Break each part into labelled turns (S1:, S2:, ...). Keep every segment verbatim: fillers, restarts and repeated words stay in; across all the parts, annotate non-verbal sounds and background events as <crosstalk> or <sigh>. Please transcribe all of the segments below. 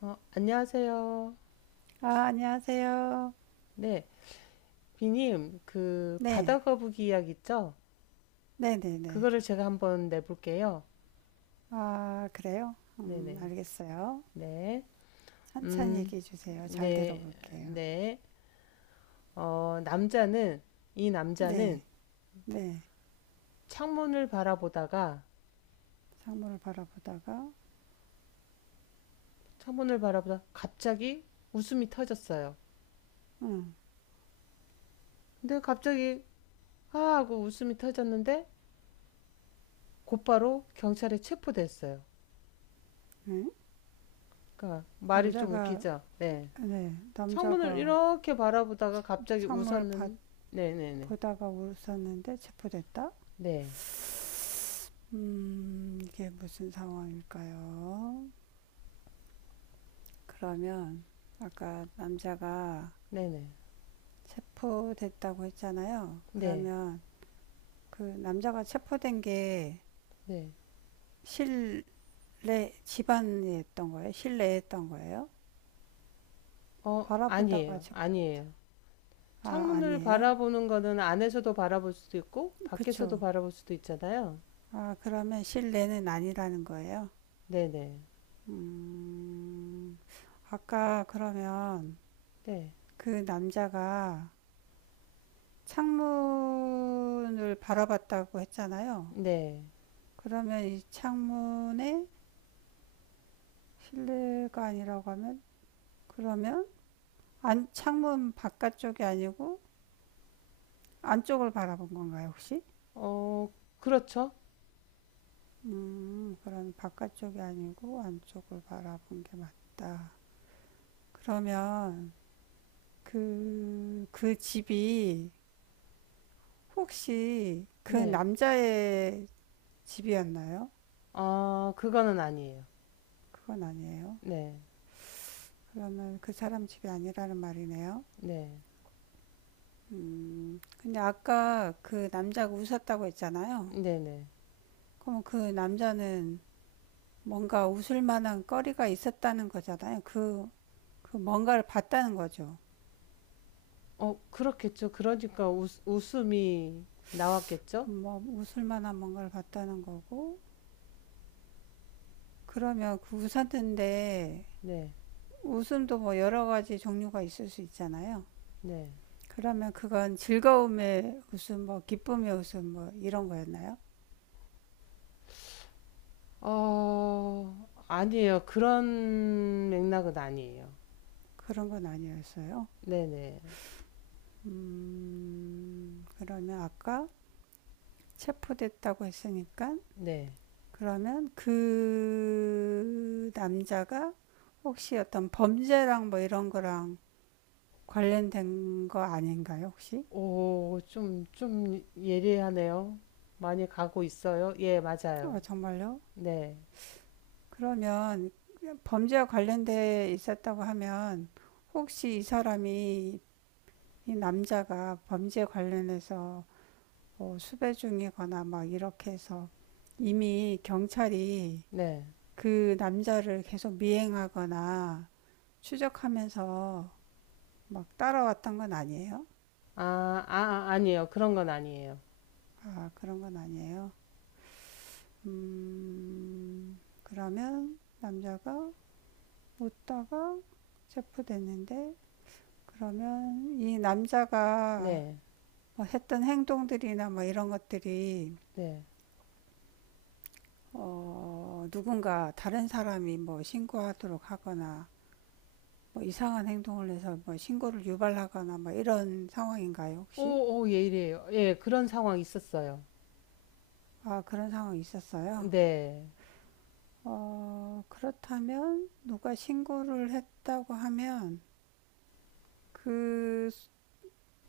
S1: 어, 안녕하세요.
S2: 아, 안녕하세요.
S1: 네, 비님, 그
S2: 네,
S1: 바다 거북이 이야기 있죠?
S2: 네네네.
S1: 그거를 제가 한번 내볼게요.
S2: 아, 그래요? 음,
S1: 네네,
S2: 알겠어요.
S1: 네,
S2: 천천히
S1: 음,
S2: 얘기해 주세요. 잘
S1: 네,
S2: 들어볼게요.
S1: 네. 어, 남자는 이 남자는
S2: 네, 네.
S1: 창문을 바라보다가
S2: 상물을 바라보다가,
S1: 창문을 바라보다 갑자기 웃음이 터졌어요.
S2: 음,
S1: 근데 갑자기 아 하고 웃음이 터졌는데 곧바로 경찰에 체포됐어요.
S2: 네.
S1: 그러니까 말이 좀
S2: 남자가,
S1: 웃기죠? 네.
S2: 네,
S1: 창문을
S2: 남자가
S1: 이렇게 바라보다가 갑자기
S2: 상물을 봐-
S1: 웃었는. 네네네.
S2: 보다가 울었었는데 체포됐다?
S1: 네.
S2: 음, 이게 무슨 상황일까요? 그러면, 아까 남자가
S1: 네네.
S2: 체포됐다고 했잖아요. 그러면, 그 남자가 체포된 게
S1: 네네어.
S2: 실내 집안이 했던 거예요? 실내에 했던 거예요? 바라보다가
S1: 아니에요,
S2: 저-
S1: 아니에요.
S2: 아,
S1: 창문을
S2: 아니에요?
S1: 바라보는 거는 안에서도 바라볼 수도 있고 밖에서도
S2: 그쵸.
S1: 바라볼 수도 있잖아요.
S2: 아, 그러면 실내는 아니라는 거예요?
S1: 네네.
S2: 음, 아까 그러면 그 남자가 창문을 바라봤다고 했잖아요.
S1: 네네어.
S2: 그러면 이 창문에 실내가 아니라고 하면 그러면 안, 창문 바깥쪽이 아니고 안쪽을 바라본 건가요, 혹시?
S1: 그렇죠.
S2: 음, 그런 바깥쪽이 아니고 안쪽을 바라본 게 맞다. 그러면 그, 그 집이 혹시 그
S1: 네아.
S2: 남자의 집이었나요?
S1: 그거는 아니에요.
S2: 그건 아니에요. 그러면 그 사람 집이 아니라는 말이네요.
S1: 네네.
S2: 근데 아까 그 남자가 웃었다고 했잖아요.
S1: 네네.
S2: 그러면 그 남자는 뭔가 웃을 만한 거리가 있었다는 거잖아요. 그, 그 뭔가를 봤다는 거죠.
S1: 어 그렇겠죠. 그러니까 웃, 웃음이 나왔겠죠.
S2: 뭐 웃을 만한 뭔가를 봤다는 거고, 그러면 그 우산인데
S1: 네네.
S2: 웃음도 뭐 여러 가지 종류가 있을 수 있잖아요. 그러면 그건 즐거움의 웃음, 뭐 기쁨의 웃음, 뭐 이런 거였나요?
S1: 어, 아니에요. 그런 맥락은 아니에요.
S2: 그런 건 아니었어요.
S1: 네네.
S2: 음, 그러면 아까 체포됐다고 했으니까
S1: 네.
S2: 그러면 그 남자가 혹시 어떤 범죄랑 뭐 이런 거랑 관련된 거 아닌가요, 혹시?
S1: 오, 좀, 좀 예리하네요. 많이 가고 있어요? 예, 맞아요.
S2: 어, 정말요?
S1: 네.
S2: 그러면 범죄와 관련돼 있었다고 하면 혹시 이 사람이 이 남자가 범죄 관련해서 뭐 수배 중이거나 막 이렇게 해서 이미 경찰이
S1: 네.
S2: 그 남자를 계속 미행하거나 추적하면서 막 따라왔던 건 아니에요?
S1: 아, 아, 아니에요. 그런 건 아니에요.
S2: 아, 그런 건 아니에요. 음, 그러면 남자가 웃다가 체포됐는데 그러면 이 남자가
S1: 네.
S2: 뭐 했던 행동들이나 뭐 이런 것들이
S1: 네.
S2: 어, 누군가 다른 사람이 뭐 신고하도록 하거나 뭐 이상한 행동을 해서 뭐 신고를 유발하거나 뭐 이런 상황인가요,
S1: 오,
S2: 혹시?
S1: 오, 예리해요. 예, 그런 상황 있었어요.
S2: 아, 그런 상황이 있었어요.
S1: 네.
S2: 어, 그렇다면 누가 신고를 했다고 하면 그,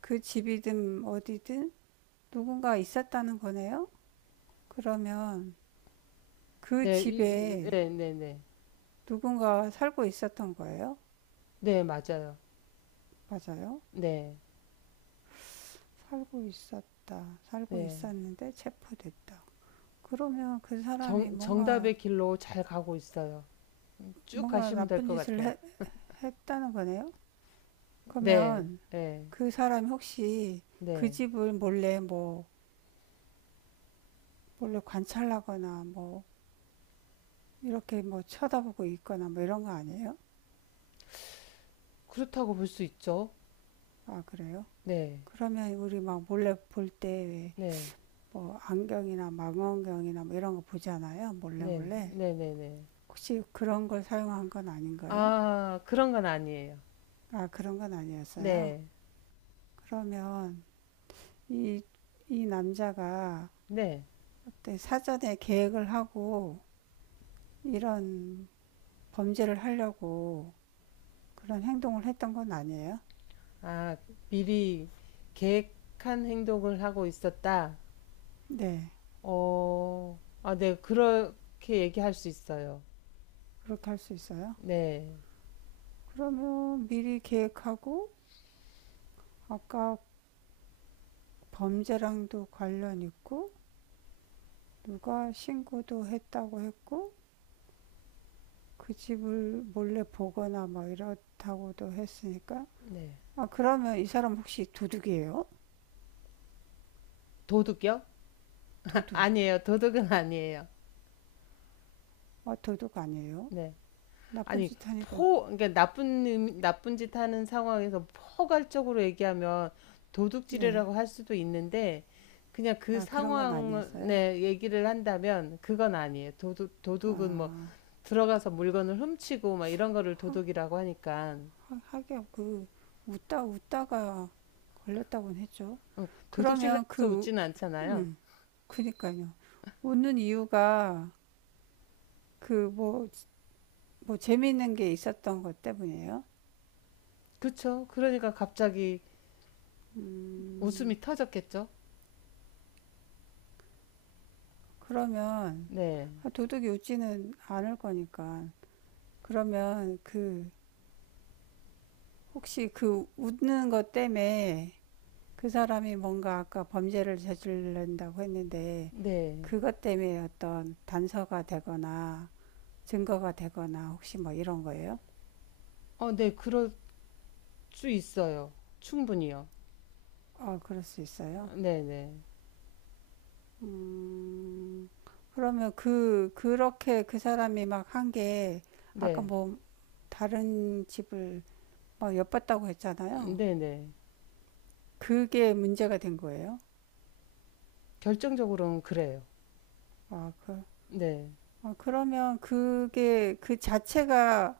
S2: 그 집이든 어디든 누군가 있었다는 거네요? 그러면 그
S1: 네, 이, 이-
S2: 집에
S1: 네, 네, 네.
S2: 누군가 살고 있었던 거예요?
S1: 네, 맞아요.
S2: 맞아요.
S1: 네.
S2: 살고 있었다. 살고
S1: 네.
S2: 있었는데 체포됐다. 그러면 그 사람이
S1: 정,
S2: 뭔가,
S1: 정답의 길로 잘 가고 있어요. 쭉
S2: 뭔가
S1: 가시면 될
S2: 나쁜
S1: 것
S2: 짓을
S1: 같아요.
S2: 해- 했다는 거네요?
S1: 네.
S2: 그러면
S1: 네.
S2: 그 사람이 혹시 그
S1: 네.
S2: 집을 몰래 뭐, 몰래 관찰하거나 뭐, 이렇게 뭐 쳐다보고 있거나 뭐 이런 거 아니에요?
S1: 그렇다고 볼 수 있죠.
S2: 아, 그래요?
S1: 네.
S2: 그러면 우리 막 몰래 볼 때 왜
S1: 네.
S2: 뭐 안경이나 망원경이나 뭐 이런 거 보잖아요. 몰래
S1: 네.
S2: 몰래.
S1: 네네네.
S2: 혹시 그런 걸 사용한 건 아닌가요?
S1: 아, 그런 건 아니에요.
S2: 아, 그런 건 아니었어요.
S1: 네.
S2: 그러면 이, 이 남자가
S1: 네.
S2: 때 사전에 계획을 하고 이런 범죄를 하려고 그런 행동을 했던 건 아니에요?
S1: 아, 미리 계획한 행동을 하고 있었다.
S2: 네,
S1: 어, 아, 네. 그렇게 얘기할 수 있어요.
S2: 그렇게 할 수 있어요.
S1: 네.
S2: 그러면 미리 계획하고 아까 범죄랑도 관련 있고 누가 신고도 했다고 했고 그 집을 몰래 보거나 뭐 이렇다고도 했으니까
S1: 네.
S2: 아, 그러면 이 사람 혹시 도둑이에요?
S1: 도둑이요? <laughs>
S2: 도둑.
S1: 아니에요. 도둑은 아니에요.
S2: 아, 도둑 아니에요?
S1: 네.
S2: 나쁜
S1: 아니,
S2: 짓 하니까,
S1: 포 그러니까 나쁜 의미- 나쁜 짓 하는 상황에서 포괄적으로 얘기하면
S2: 네.
S1: 도둑질이라고 할 수도 있는데 그냥 그
S2: 아, 그런 건 아니었어요?
S1: 상황에 얘기를 한다면 그건 아니에요. 도둑 도둑은 뭐
S2: 아,
S1: 들어가서 물건을 훔치고 막 이런 거를 도둑이라고 하니까.
S2: 하- 긴 그, 웃다, 웃다가 걸렸다고는 했죠.
S1: 어,
S2: 그러면
S1: 도둑질하면서
S2: 그,
S1: 웃지는 않잖아요.
S2: 그니까요. 웃는 이유가 그 뭐, 뭐 재미있는 게 있었던 것 때문이에요?
S1: 그쵸? 그러니까 갑자기
S2: 음,
S1: 웃음이 터졌겠죠?
S2: 그러면,
S1: 네,
S2: 아, 도둑이 웃지는 않을 거니까. 그러면 그, 혹시 그 웃는 것 때문에 그 사람이 뭔가 아까 범죄를 저지른다고 했는데
S1: 네.
S2: 그것 때문에 어떤 단서가 되거나 증거가 되거나 혹시 뭐 이런 거예요?
S1: 어, 네, 그럴 수 있어요. 충분히요.
S2: 어, 그럴 수 있어요.
S1: 네, 네,
S2: 음, 그러면 그, 그렇게 그 사람이 막 한 게 아까
S1: 네.
S2: 뭐 다른 집을 막 엿봤다고
S1: 음,
S2: 했잖아요.
S1: 네네.
S2: 그게 문제가 된 거예요.
S1: 결정적으로는 그래요.
S2: 아, 그,
S1: 네.
S2: 아, 그러면 그게 그 자체가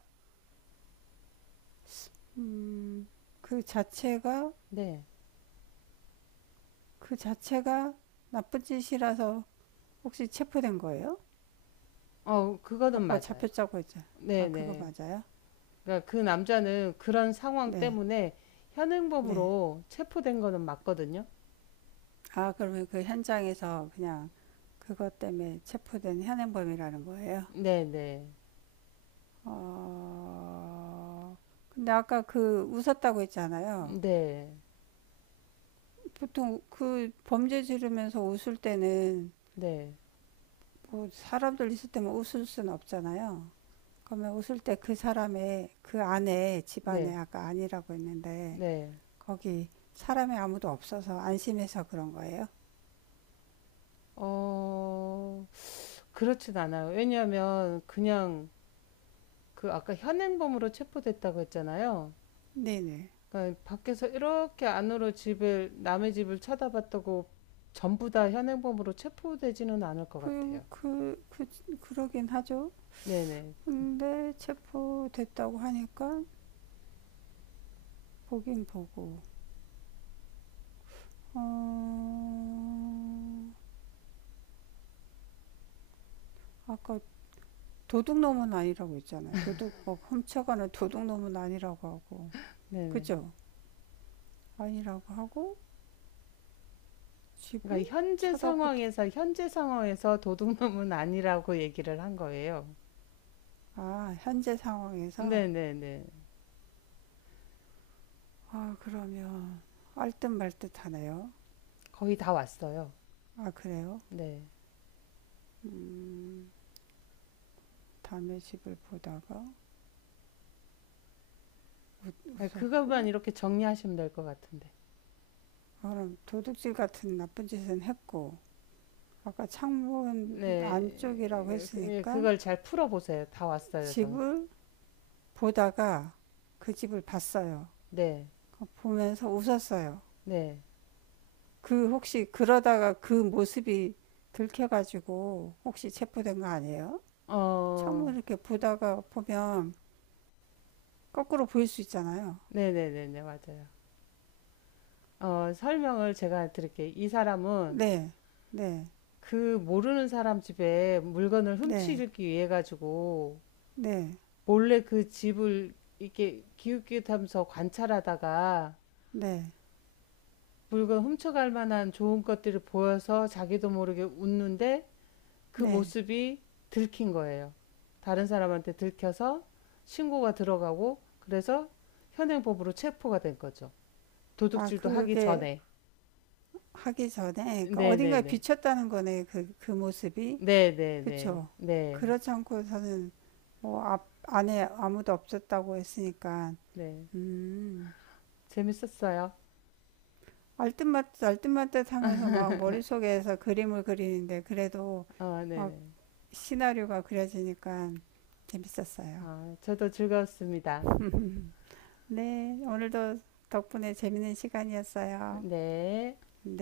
S2: 그 자체가
S1: 네.
S2: 그 자체가 나쁜 짓이라서 혹시 체포된 거예요?
S1: 어, 그거는
S2: 아까
S1: 맞아요.
S2: 잡혔다고 했잖아요. 아, 그거
S1: 네네.
S2: 맞아요?
S1: 그러니까 그 남자는 그런 상황
S2: 네,
S1: 때문에
S2: 네.
S1: 현행범으로 체포된 거는 맞거든요.
S2: 아, 그러면 그 현장에서 그냥 그것 때문에 체포된 현행범이라는 거예요?
S1: 네네.
S2: 어, 근데 아까 그 웃었다고 했잖아요.
S1: 네.
S2: 보통 그 범죄 지르면서 웃을 때는
S1: 네.
S2: 뭐 사람들 있을 때만 웃을 수는 없잖아요. 그러면 웃을 때 그 사람의 그 안에 집안에
S1: 네.
S2: 아까 아니라고 했는데
S1: 네.
S2: 거기 사람이 아무도 없어서 안심해서 그런 거예요?
S1: 어, 그렇진 않아요. 왜냐하면 그냥 그 아까 현행범으로 체포됐다고 했잖아요.
S2: 네네.
S1: 그러니까 밖에서 이렇게 안으로 집을 남의 집을 쳐다봤다고 전부 다 현행범으로 체포되지는 않을 것
S2: 그,
S1: 같아요.
S2: 그, 그, 그러긴 하죠.
S1: 네네. 그-
S2: 근데 체포됐다고 하니까 보긴 보고, 어, 아까 도둑놈은 아니라고 했잖아요. 도둑, 뭐, 훔쳐가는 도둑놈은 아니라고 하고,
S1: 네네.
S2: 그죠? 아니라고 하고, 집은
S1: 그러니까 현재
S2: 쳐다보다.
S1: 상황에서 현재 상황에서 도둑놈은 아니라고 얘기를 한 거예요.
S2: 아, 현재 상황에서?
S1: 네네네.
S2: 아, 그러면, 알듯말듯 하네요.
S1: 거의 다 왔어요.
S2: 아, 그래요?
S1: 네.
S2: 음. 남의 집을 보다가
S1: 그것만
S2: 웃었고
S1: 이렇게 정리하시면 될 것 같은데.
S2: 그럼 도둑질 같은 나쁜 짓은 했고 아까 창문 안쪽이라고
S1: 네. 그- 예,
S2: 했으니까
S1: 그걸 잘 풀어보세요. 다 왔어요, 정답.
S2: 집을 보다가 그 집을 봤어요.
S1: 네.
S2: 그 보면서 웃었어요.
S1: 네.
S2: 그 혹시 그러다가 그 모습이 들켜가지고 혹시 체포된 거 아니에요?
S1: 어,
S2: 창문 이렇게 보다가 보면 거꾸로 보일 수 있잖아요.
S1: 네네네네, 맞아요. 어, 설명을 제가 드릴게요. 이 사람은
S2: 네, 네,
S1: 그 모르는 사람 집에 물건을
S2: 네,
S1: 훔치기 위해 가지고
S2: 네,
S1: 몰래 그 집을 이렇게 기웃기웃하면서 관찰하다가
S2: 네,
S1: 물건 훔쳐갈 만한 좋은 것들을 보여서 자기도 모르게 웃는데 그
S2: 네.
S1: 모습이 들킨 거예요. 다른 사람한테 들켜서 신고가 들어가고 그래서 현행법으로 체포가 된 거죠.
S2: 아,
S1: 도둑질도 하기
S2: 그게
S1: 전에.
S2: 하기 전에 그 어딘가에
S1: 네네네.
S2: 비쳤다는 거네 그, 그 모습이
S1: 네네네.
S2: 그쵸.
S1: 네.
S2: 그렇지 않고서는 뭐 앞, 안에 아무도 없었다고 했으니까
S1: 네.
S2: 음
S1: 재밌었어요.
S2: 알뜻말뜻 알뜻말뜻 하면서 막 머릿속에서 그림을 그리는데 그래도
S1: 어,
S2: 막
S1: 네네.
S2: 시나리오가 그려지니까 재밌었어요.
S1: 어, 저도 즐거웠습니다.
S2: 네, 오늘도 덕분에 재밌는 시간이었어요.
S1: 네.
S2: 네.